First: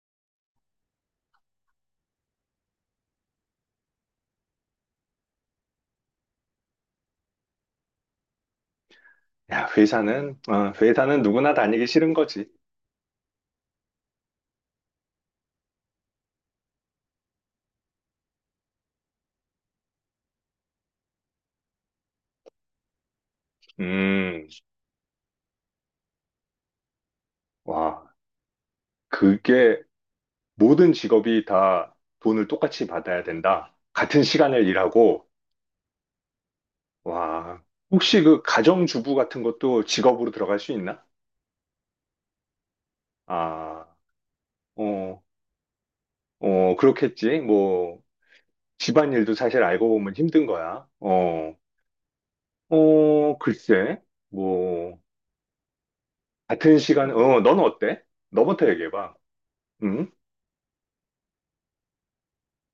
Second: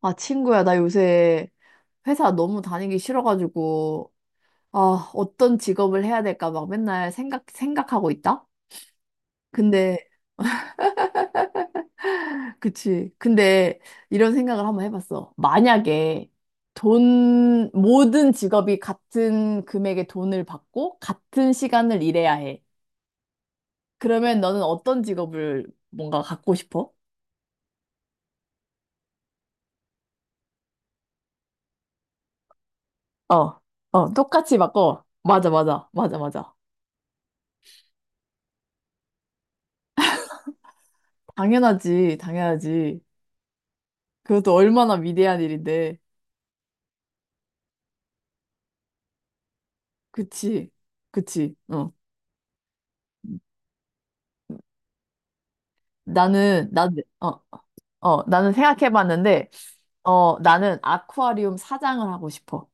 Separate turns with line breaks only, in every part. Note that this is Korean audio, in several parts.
아, 친구야, 나 요새 회사 너무 다니기 싫어가지고, 어떤 직업을 해야 될까 막 맨날 생각하고 있다?
야,
근데,
회사는 누구나 다니기 싫은 거지.
그치. 근데 이런 생각을 한번 해봤어. 만약에 돈, 모든 직업이 같은 금액의 돈을 받고 같은 시간을 일해야 해. 그러면
음,
너는 어떤 직업을 뭔가 갖고 싶어?
와, 그게 모든 직업이 다 돈을 똑같이 받아야
어,
된다. 같은
똑같이
시간을
바꿔.
일하고,
맞아, 맞아, 맞아, 맞아.
와, 혹시 그 가정주부 같은 것도 직업으로 들어갈 수 있나?
당연하지, 당연하지.
아,
그것도 얼마나
어,
위대한 일인데.
어, 그렇겠지. 뭐, 집안일도 사실 알고 보면 힘든
그치,
거야.
그치,
어,
어.
어, 글쎄, 뭐,
나는,
같은
나,
시간,
어,
어, 넌 어때?
나는
너부터 얘기해봐.
생각해봤는데,
응?
나는 아쿠아리움 사장을 하고 싶어.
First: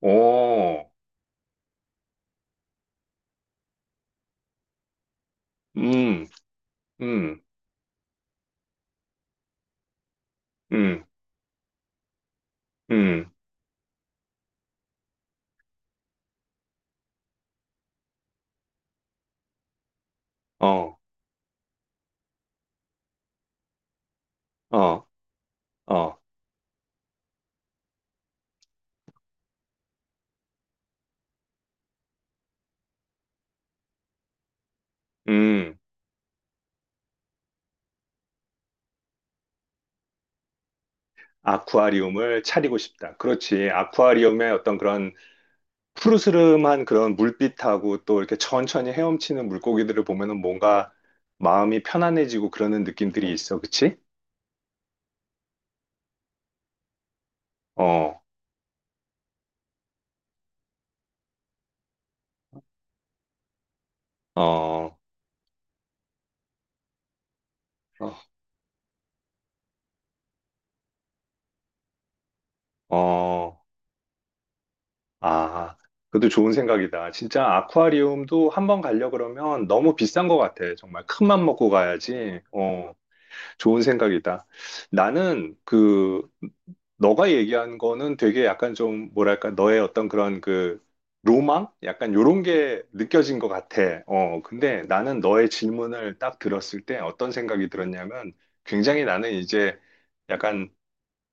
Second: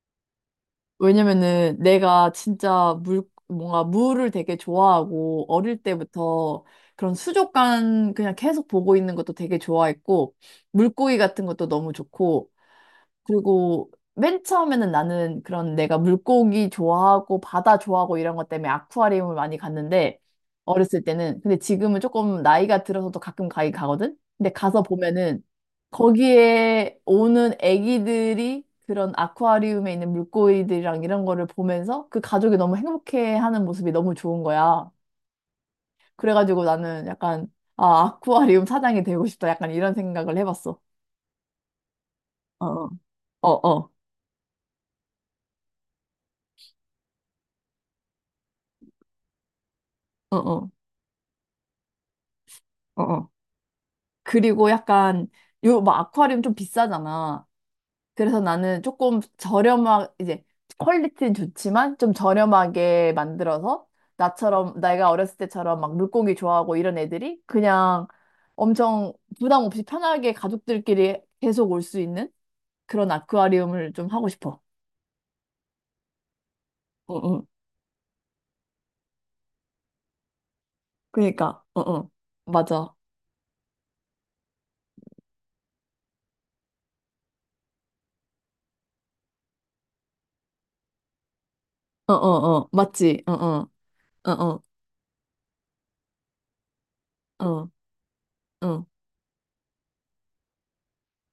어,
왜냐면은 내가 진짜 뭔가 물을 되게 좋아하고, 어릴
음.
때부터 그런
음.
수족관 그냥 계속 보고 있는 것도 되게 좋아했고,
음,
물고기 같은 것도 너무 좋고,
음,
그리고 맨 처음에는 나는 그런 내가 물고기 좋아하고 바다 좋아하고 이런 것 때문에 아쿠아리움을 많이 갔는데
어,
어렸을 때는. 근데 지금은 조금 나이가 들어서도 가끔 가긴 가거든. 근데 가서
어,
보면은
어,
거기에 오는 애기들이 그런 아쿠아리움에 있는 물고기들이랑 이런 거를 보면서 그 가족이 너무 행복해하는 모습이 너무 좋은 거야.
음,
그래가지고 나는 약간 아 아쿠아리움 사장이 되고 싶다 약간 이런 생각을 해봤어.
아쿠아리움을 차리고
어,
싶다.
어,
그렇지.
어,
아쿠아리움의 어떤 그런 푸르스름한 그런 물빛하고 또 이렇게 천천히 헤엄치는 물고기들을
어,
보면은
어,
뭔가 마음이 편안해지고 그러는
어, 어.
느낌들이 있어. 그치?
그리고 약간 요 막 아쿠아리움 좀 비싸잖아.
어,
그래서 나는 조금 저렴한 이제 퀄리티는 좋지만 좀 저렴하게 만들어서 나처럼
어,
내가 어렸을 때처럼 막 물고기 좋아하고 이런 애들이 그냥
어,
엄청 부담 없이 편하게 가족들끼리 계속 올 수 있는 그런
어,
아쿠아리움을 좀 하고 싶어.
아, 그것도 좋은 생각이다.
응,
진짜
응.
아쿠아리움도 한번 가려 그러면 너무 비싼 것 같아. 정말 큰 맘
그니까,
먹고
응, 응.
가야지. 어,
맞아.
좋은 생각이다. 나는 그 너가 얘기한 거는 되게 약간 좀 뭐랄까 너의 어떤 그런 그 로망? 약간
응, 응,
요런
응.
게
맞지? 응,
느껴진 것
응.
같아.
응,
어,
응.
근데 나는 너의 질문을 딱 들었을 때 어떤 생각이
응,
들었냐면
응.
굉장히 나는 이제 약간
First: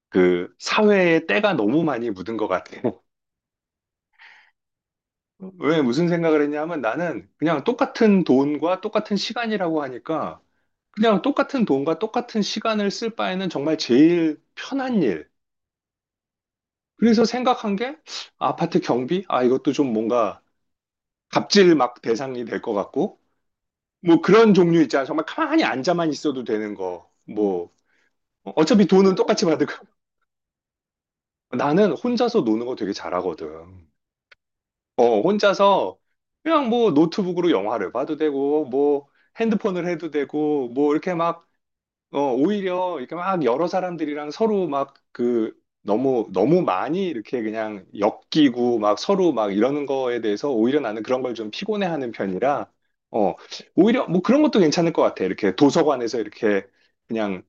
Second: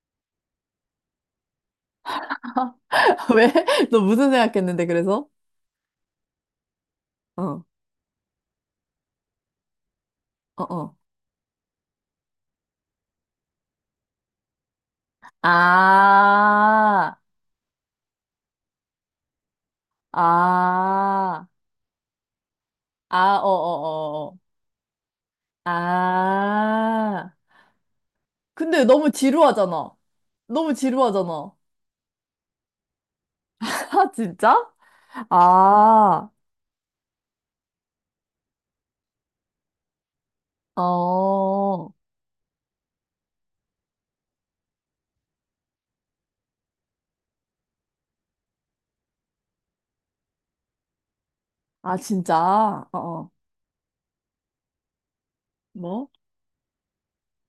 그 사회에 때가 너무 많이 묻은 것 같아.
왜? 너 무슨 생각했는데, 그래서?
왜 무슨 생각을 했냐면 나는
어.
그냥 똑같은 돈과 똑같은 시간이라고 하니까
어, 어.
그냥 똑같은 돈과 똑같은 시간을 쓸 바에는 정말 제일 편한 일.
아,
그래서 생각한 게 아파트 경비? 아, 이것도 좀 뭔가
아,
갑질 막 대상이 될 것 같고.
아, 어, 어,
뭐
어, 어.
그런 종류 있잖아. 정말 가만히 앉아만 있어도 되는 거.
아.
뭐
근데
어차피
너무
돈은 똑같이 받을 거.
지루하잖아. 너무 지루하잖아.
나는 혼자서 노는 거 되게 잘하거든.
아, 진짜?
어, 혼자서
아,
그냥 뭐 노트북으로 영화를 봐도 되고, 뭐 핸드폰을 해도 되고, 뭐 이렇게 막
어,
어, 오히려 이렇게 막 여러 사람들이랑 서로 막 그 너무 너무 많이 이렇게 그냥 엮이고 막 서로 막 이러는 거에 대해서 오히려 나는 그런 걸 좀
아,
피곤해하는
진짜?
편이라
어, 어.
어, 오히려 뭐 그런 것도 괜찮을 것 같아. 이렇게
뭐?
도서관에서 이렇게 그냥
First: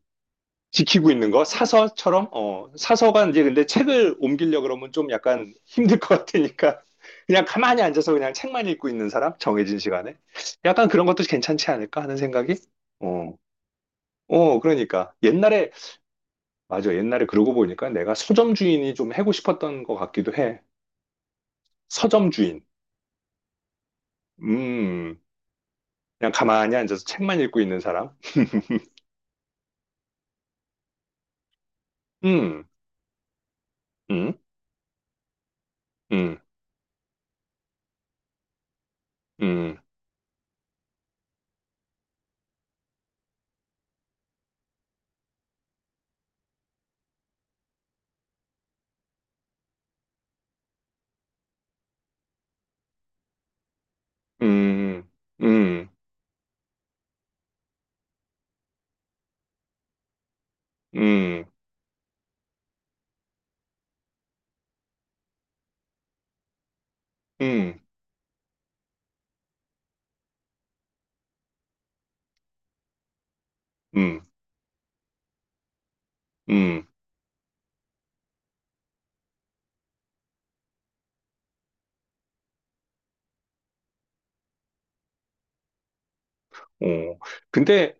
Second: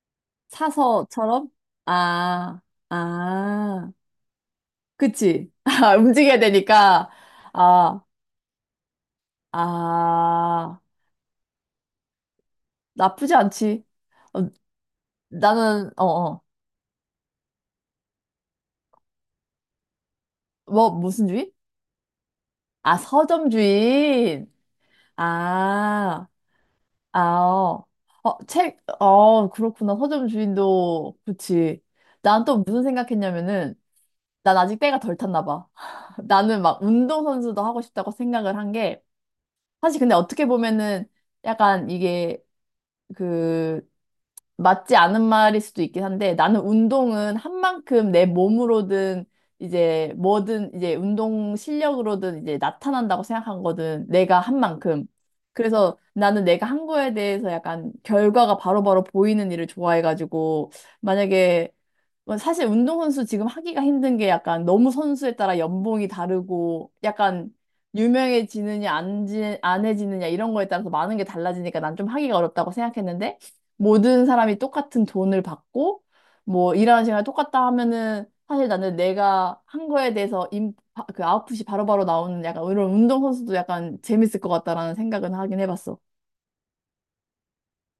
지키고 있는 거
사서처럼?
사서처럼
아,
어, 사서가 이제 근데
아.
책을 옮기려 그러면 좀
그치?
약간
아,
힘들 것
움직여야
같으니까
되니까.
그냥 가만히
아,
앉아서 그냥 책만 읽고 있는 사람 정해진 시간에
아.
약간 그런 것도 괜찮지 않을까 하는 생각이.
나쁘지
어.
않지. 어,
어, 그러니까. 옛날에
나는, 어, 어.
맞아. 옛날에 그러고 보니까 내가 서점 주인이 좀 하고 싶었던 것 같기도 해.
뭐, 무슨 주의?
서점 주인.
아, 서점 주인.
음.
아,
그냥 가만히 앉아서
아,
책만 읽고 있는
어,
사람.
어, 책, 어, 그렇구나. 서점 주인도, 그치. 난 또
음.
무슨 생각했냐면은,
음.
난 아직 때가 덜 탔나 봐.
음.
나는 막 운동선수도 하고 싶다고 생각을 한 게,
음.
사실 근데 어떻게 보면은, 약간 이게, 그, 맞지 않은 말일 수도 있긴 한데 나는 운동은 한 만큼 내 몸으로든 이제 뭐든 이제 운동 실력으로든 이제 나타난다고 생각한거든 내가 한
음.
만큼.
음.
그래서 나는 내가 한 거에 대해서 약간 결과가 바로바로 보이는 일을 좋아해가지고,
음.
만약에 뭐 사실 운동선수 지금 하기가 힘든 게 약간 너무 선수에 따라 연봉이 다르고 약간
음.
유명해지느냐 안 해지느냐 이런 거에 따라서 많은 게 달라지니까 난 좀 하기가 어렵다고 생각했는데, 모든
음.
사람이 똑같은 돈을 받고 뭐
음.
일하는 시간이 똑같다 하면은 사실 나는 내가 한 거에 대해서 그 아웃풋이 바로바로 나오는 약간 이런 운동선수도 약간 재밌을 것 같다라는 생각은 하긴 해봤어.
어. 근데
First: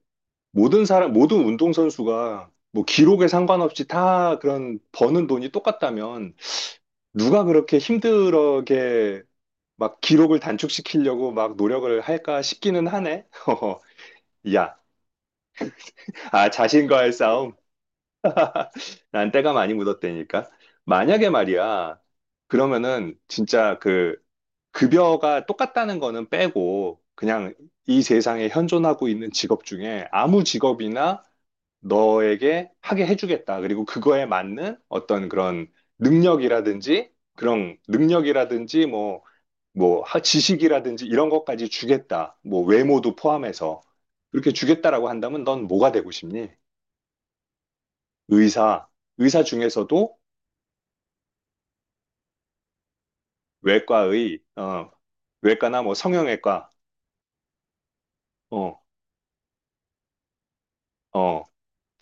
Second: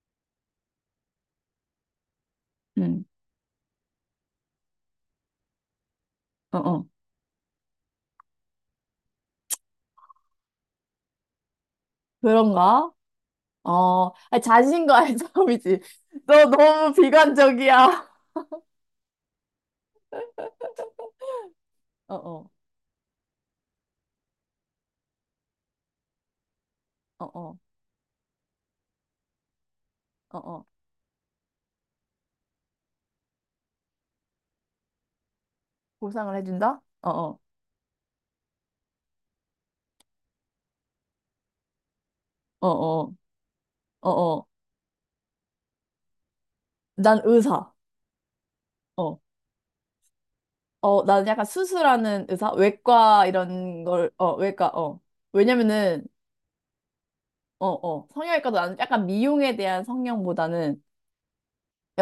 모든 사람, 모든 운동선수가 뭐
음,
기록에 상관없이 다 그런 버는 돈이 똑같다면
어, 어.
누가 그렇게 힘들게 막 기록을 단축시키려고 막 노력을 할까 싶기는
그런가?
하네. 허허.
어, 아니,
야,
자신과의 싸움이지. 너
아,
너무
자신과의 싸움?
비관적이야.
난 때가 많이 묻었다니까. 만약에 말이야,
어, 어,
그러면은 진짜 그 급여가 똑같다는 거는 빼고
어,
그냥
어,
이 세상에 현존하고 있는 직업 중에
어,
아무
어.
직업이나 너에게 하게 해주겠다. 그리고 그거에 맞는 어떤 그런
보상을 해준다?
능력이라든지
어, 어,
그런 능력이라든지 뭐, 지식이라든지 이런 것까지 주겠다. 뭐
어, 어,
외모도 포함해서
어, 어.
그렇게 주겠다라고 한다면 넌 뭐가 되고 싶니?
난 의사.
의사,
어.
의사 중에서도
어, 나는 약간 수술하는 의사, 외과 이런 걸, 어,
외과의,
외과,
어,
어.
외과나 뭐
왜냐면은,
성형외과,
어, 어, 성형외과도 나는
어,
약간 미용에 대한 성형보다는
어,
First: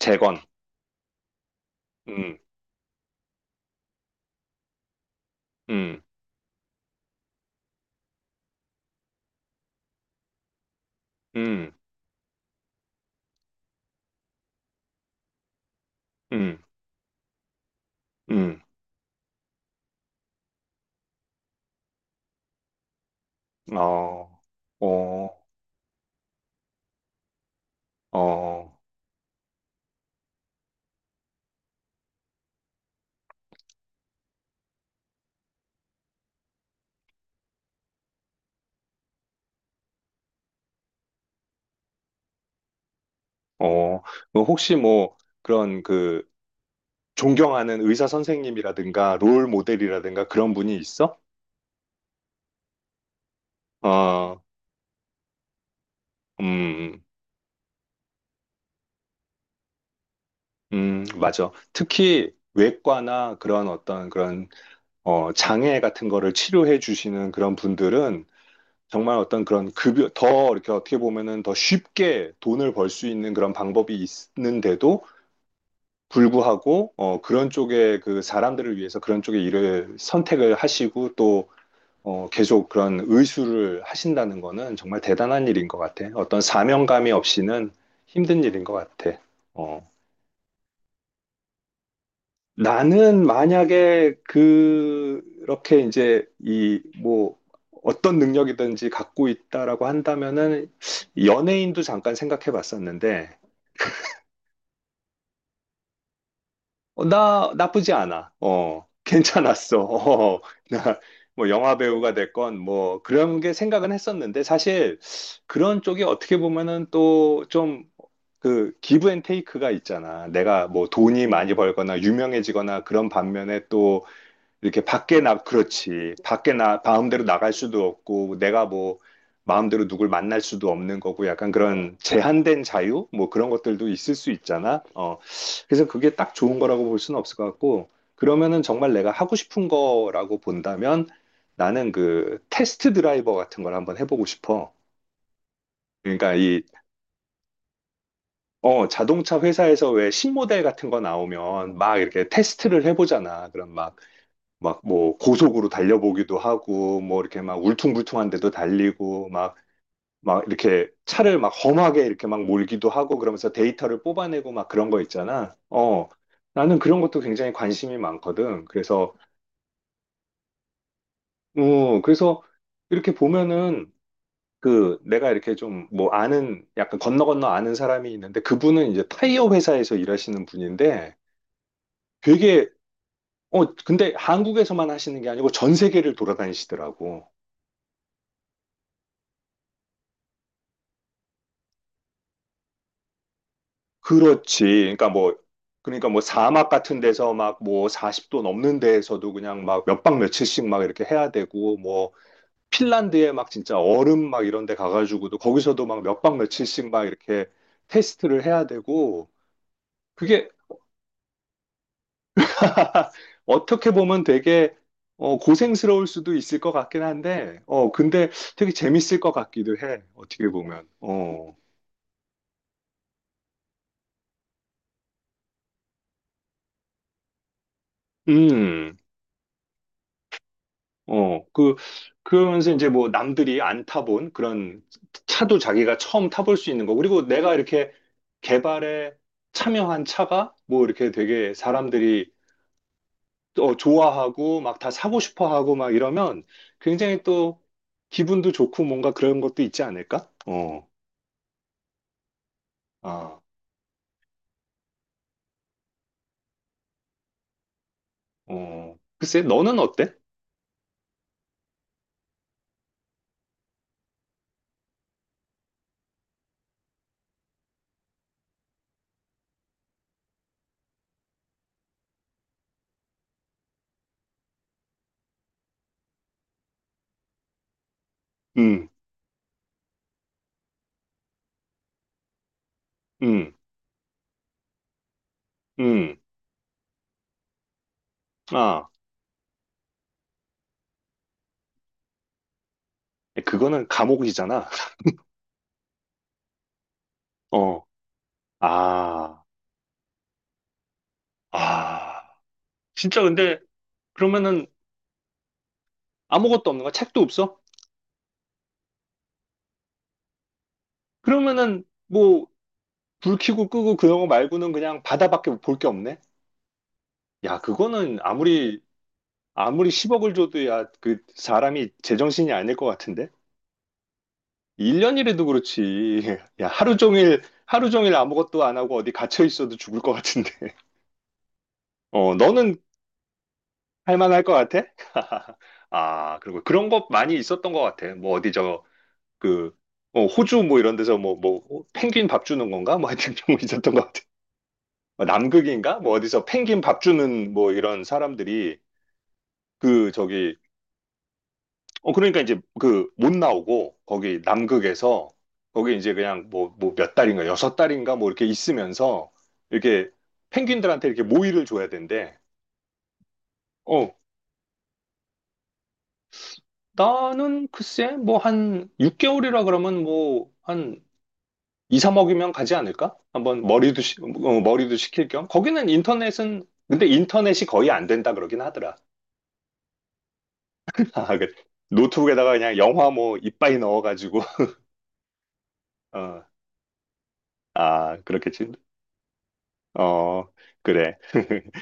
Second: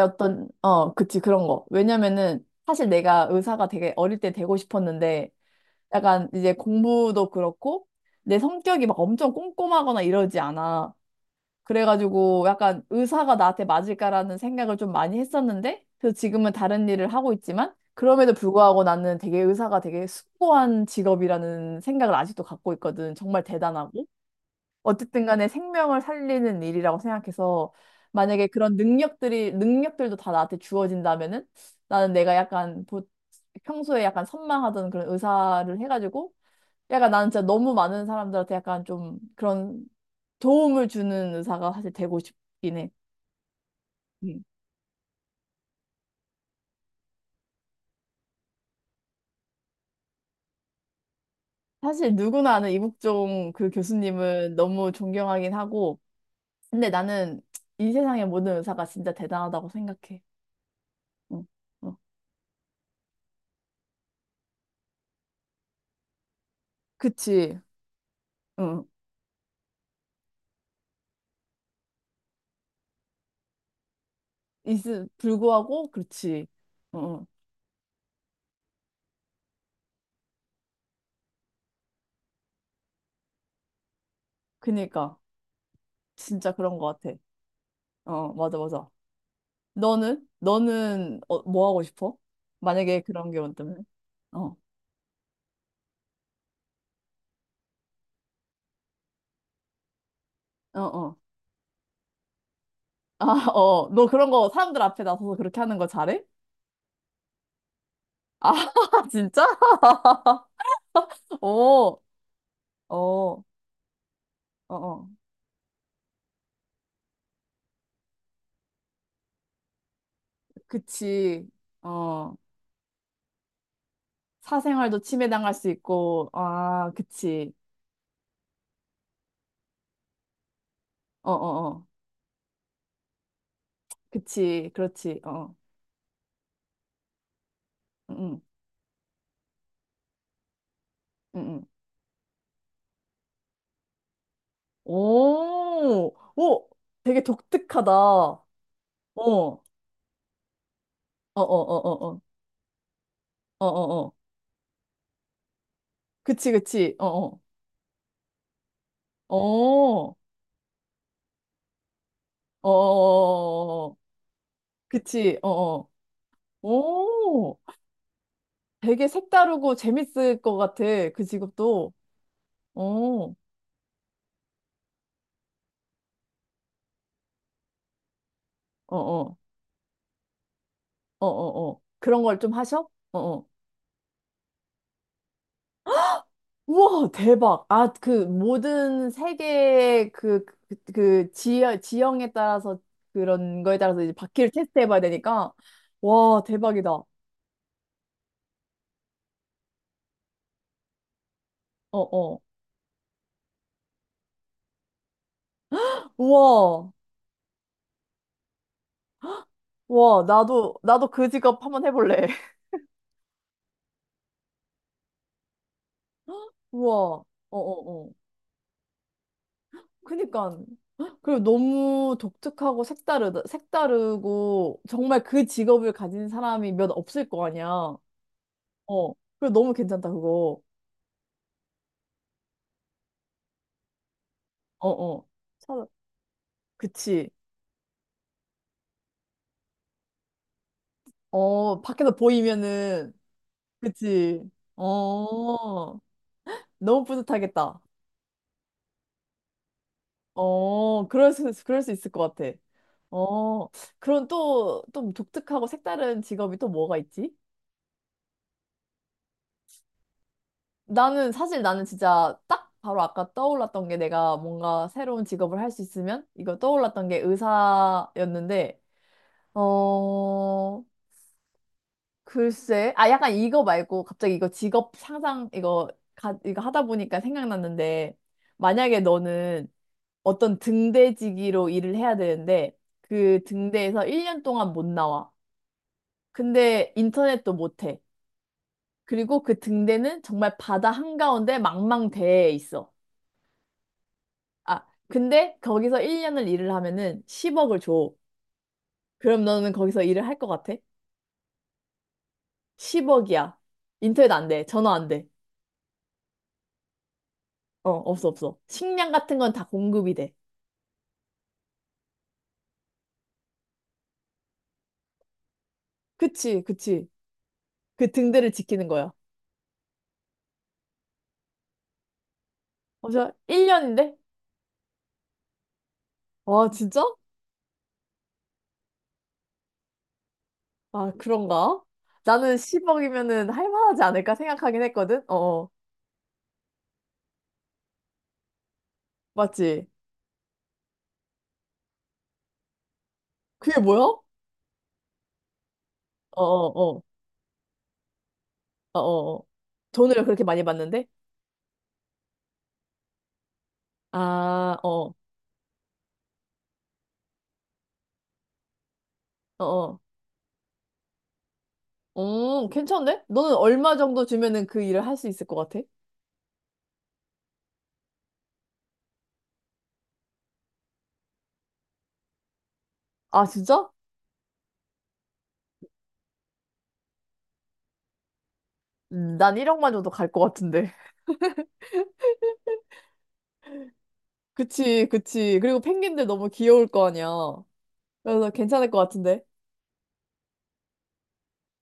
재건,
어, 그치, 그런 거.
음,
왜냐면은, 사실 내가 의사가 되게 어릴 때 되고 싶었는데,
음,
약간 이제 공부도 그렇고, 내 성격이 막 엄청 꼼꼼하거나 이러지 않아.
음,
그래가지고 약간 의사가 나한테 맞을까라는 생각을 좀 많이 했었는데, 그래서 지금은
음,
다른 일을 하고 있지만, 그럼에도
음,
불구하고 나는 되게 의사가 되게 숭고한 직업이라는 생각을 아직도 갖고 있거든. 정말 대단하고.
어,
어쨌든
어,
간에 생명을 살리는 일이라고 생각해서, 만약에 그런
어,
능력들도 다 나한테 주어진다면은, 나는 내가 약간 평소에 약간 선망하던 그런 의사를 해가지고, 약간 나는 진짜 너무 많은 사람들한테 약간 좀 그런 도움을 주는 의사가 사실 되고 싶긴 해.
어,
음.
뭐 혹시 뭐 그런 그 존경하는 의사 선생님이라든가 롤 모델이라든가 그런 분이 있어?
사실 누구나 아는 이국종 그
어,
교수님은 너무 존경하긴 하고,
음,
근데
음,
나는 이 세상의 모든 의사가 진짜 대단하다고 생각해. 응,
맞아.
어,
특히 외과나 그런 어떤 그런 어, 장애 같은 거를 치료해 주시는 그런
그치.
분들은
응.
정말 어떤 그런 급여, 더 이렇게 어떻게 보면은 더 쉽게 돈을 벌 수 있는 그런 방법이 있는데도
있음 불구하고, 그렇지.
불구하고,
응,
어,
응.
그런 쪽에 그 사람들을 위해서 그런 쪽의 일을 선택을 하시고 또, 어, 계속 그런 의수를 하신다는 거는 정말
그니까.
대단한 일인 것 같아. 어떤
진짜 그런 것
사명감이
같아.
없이는
어,
힘든
맞아,
일인 것
맞아.
같아. 어.
너는? 뭐 하고 싶어? 만약에
나는
그런 게 온다면?
만약에
어,
그렇게 이제 이 뭐 어떤 능력이든지 갖고 있다라고 한다면은
어, 어.
연예인도 잠깐 생각해
아,
봤었는데
어, 너 그런 거 사람들 앞에 나서서 그렇게 하는 거 잘해?
어, 나 나쁘지 않아.
아,
어,
진짜?
괜찮았어. 어, 나뭐 영화
어,
배우가 됐건
어,
뭐 그런
어,
게 생각은 했었는데 사실
어,
그런 쪽이 어떻게 보면은 또 좀 그 기브 앤 테이크가 있잖아. 내가 뭐 돈이
그치.
많이 벌거나
어,
유명해지거나 그런 반면에 이렇게
사생활도
밖에 나,
침해당할 수
그렇지.
있고,
밖에 나,
아,
마음대로 나갈
그치.
수도 없고, 내가 뭐, 마음대로 누굴 만날 수도 없는 거고,
어,
약간
어, 어,
그런 제한된 자유? 뭐 그런 것들도 있을 수
그치.
있잖아. 어,
그렇지. 어,
그래서 그게 딱 좋은 거라고 볼 수는 없을 것 같고,
응, 응,
그러면은 정말 내가 하고 싶은 거라고 본다면
응. 응.
나는 그 테스트 드라이버 같은 걸 한번 해보고 싶어.
오,
그러니까 이,
오, 되게 독특하다. 어,
어, 자동차
어,
회사에서 왜 신모델 같은 거
어, 어,
나오면 막
어, 어,
이렇게 테스트를 해보잖아. 그
어,
런막
어, 어,
막 뭐 고속으로 달려보기도
그치, 그치.
하고
어,
뭐
어,
이렇게 막 울퉁불퉁한 데도 달리고
어,
막
어,
막 이렇게 차를 막 험하게 이렇게 막
어, 어,
몰기도 하고 그러면서
어, 어, 어.
데이터를 뽑아내고 막 그런 거
그치. 어,
있잖아.
어.
어. 나는 그런 것도 굉장히
오.
관심이 많거든.
되게
그래서
색다르고 재밌을 것 같아. 그 직업도.
어, 그래서
어,
이렇게
어,
보면은 그 내가 이렇게 좀 뭐 아는 약간 건너 건너 아는 사람이 있는데 그분은 이제
어,
타이어 회사에서 일하시는 분인데
어, 어, 어. 그런 걸 좀
되게
하셔? 어, 어.
어 근데 한국에서만 하시는 게 아니고 전 세계를
우와,
돌아다니시더라고.
대박. 아, 그 모든 세계의 그, 그, 그 지형, 지형에 따라서 그런 거에 따라서 이제 바퀴를
그렇지.
테스트해 봐야
그러니까 뭐,
되니까.
그러니까 뭐
와,
사막
대박이다.
같은
어,
데서 막 뭐 40도 넘는 데에서도 그냥 막 몇 박 며칠씩 막 이렇게 해야 되고, 뭐
어.
핀란드에 막 진짜 얼음 막 이런 데 가가지고도 거기서도 막 몇 박 며칠씩
우와.
막 이렇게 테스트를 해야 되고,
우와,
그게
나도 그 직업 한번 해볼래.
어떻게 보면 되게 어, 고생스러울 수도 있을 것 같긴
우와. 어,
한데, 어,
어, 어.
근데 되게 재밌을 것 같기도 해. 어떻게
그니까.
보면.
그리고
어.
너무 독특하고 색다르고 정말 그 직업을 가진 사람이 몇 없을 거 아니야. 어.
음.
그리고 너무 괜찮다, 그거.
어, 그, 그러면서 이제 뭐 남들이 안 타본 그런
어, 어.
차도
찾아.
자기가 처음 타볼 수 있는 거. 그리고
그치.
내가 이렇게 개발에 참여한 차가 뭐 이렇게 되게
어, 밖에서
사람들이
보이면은.
또
그치.
좋아하고 막 다 사고 싶어 하고 막
어.
이러면
너무
굉장히 또
뿌듯하겠다.
기분도 좋고 뭔가 그런 것도 있지 않을까? 어,
어, 그럴 수 있을 것 같아.
아,
어. 그럼 또, 또 독특하고 색다른 직업이 또 뭐가 있지?
어. 글쎄, 너는 어때?
나는 진짜 딱 바로 아까 떠올랐던 게 내가 뭔가 새로운 직업을 할 수 있으면 이거 떠올랐던 게 의사였는데. 어, 글쎄, 아 약간 이거 말고 갑자기 이거 직업 상상 이거 하다 보니까 생각났는데,
음,
만약에 너는 어떤 등대지기로 일을 해야 되는데 그
음,
등대에서 1년 동안 못 나와.
음.
근데 인터넷도 못 해.
아,
그리고 그 등대는 정말 바다 한가운데 망망대해 있어.
그거는 감옥이잖아.
아, 근데 거기서 1년을 일을 하면은 10억을
어,
줘.
아,
그럼 너는 거기서 일을 할 것 같아?
아. 진짜
10억이야.
근데
인터넷 안 돼.
그러면은
전화 안 돼.
아무것도 없는 거야? 책도 없어?
어, 없어, 없어. 식량 같은 건 다 공급이 돼.
그러면은 뭐 불 켜고 끄고 그런 거 말고는 그냥 바다밖에 볼 게 없네?
그치, 그치.
야,
그
그거는
등대를
아무리
지키는 거야.
아무리 10억을 줘도 야, 그 사람이 제정신이 아닐 것
어래
같은데?
일 1년인데?
1년이라도 그렇지. 야,
와,
하루
진짜?
종일 하루 종일 아무것도 안 하고 어디 갇혀 있어도 죽을 것 같은데.
아, 그런가?
어,
나는
너는
10억이면은 할만하지
할
않을까
만할 것
생각하긴
같아?
했거든? 어, 어.
아, 그리고 그런 것 많이 있었던 것 같아. 뭐 어디 저그
맞지?
어, 호주 뭐 이런 데서 어, 펭귄 밥 주는 건가? 뭐 하여튼 그런 거
그게
있었던
뭐야?
것
어,
같아. 어, 남극인가? 뭐
어,
어디서 펭귄
어,
밥 주는 뭐 이런 사람들이
어, 어. 어.
그
돈을 그렇게
저기
많이 받는데?
어 그러니까 이제 그 못 나오고 거기
아, 어,
남극에서 거기 이제 그냥 뭐 몇 달인가 여섯 달인가 뭐 이렇게 있으면서
어, 어.
이렇게 펭귄들한테 이렇게 모이를 줘야 된대.
괜찮네? 너는 얼마
어
정도 주면은 그 일을 할 수 있을 것 같아?
나는 글쎄 뭐 한 6개월이라 그러면 뭐 한 2, 3억이면 가지 않을까?
아,
한번
진짜?
머리도 식힐 겸 거기는 인터넷은 근데 인터넷이 거의 안 된다 그러긴 하더라.
난 1억만 줘도 갈 것 같은데.
아, 그 노트북에다가 그냥 영화 뭐 이빠이 넣어가지고
그치, 그치. 그리고 펭귄들
어,
너무 귀여울 거 아니야.
아
그래서
그렇겠지.
괜찮을 것 같은데.
어 그래.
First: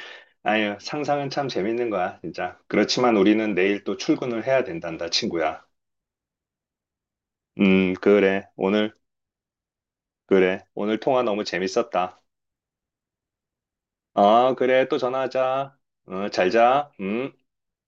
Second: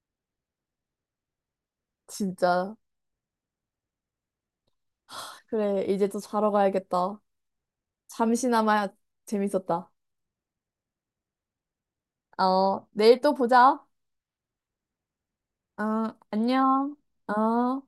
아유 상상은 참 재밌는 거야. 진짜
진짜.
그렇지만 우리는 내일 또 출근을 해야 된단다 친구야.
그래, 이제 또 자러 가야겠다.
그래
잠시나마
오늘.
재밌었다.
그래 오늘 통화 너무 재밌었다.
어, 내일 또 보자.
아 그래 또 전화하자.
어,
어, 잘자.
안녕. 어.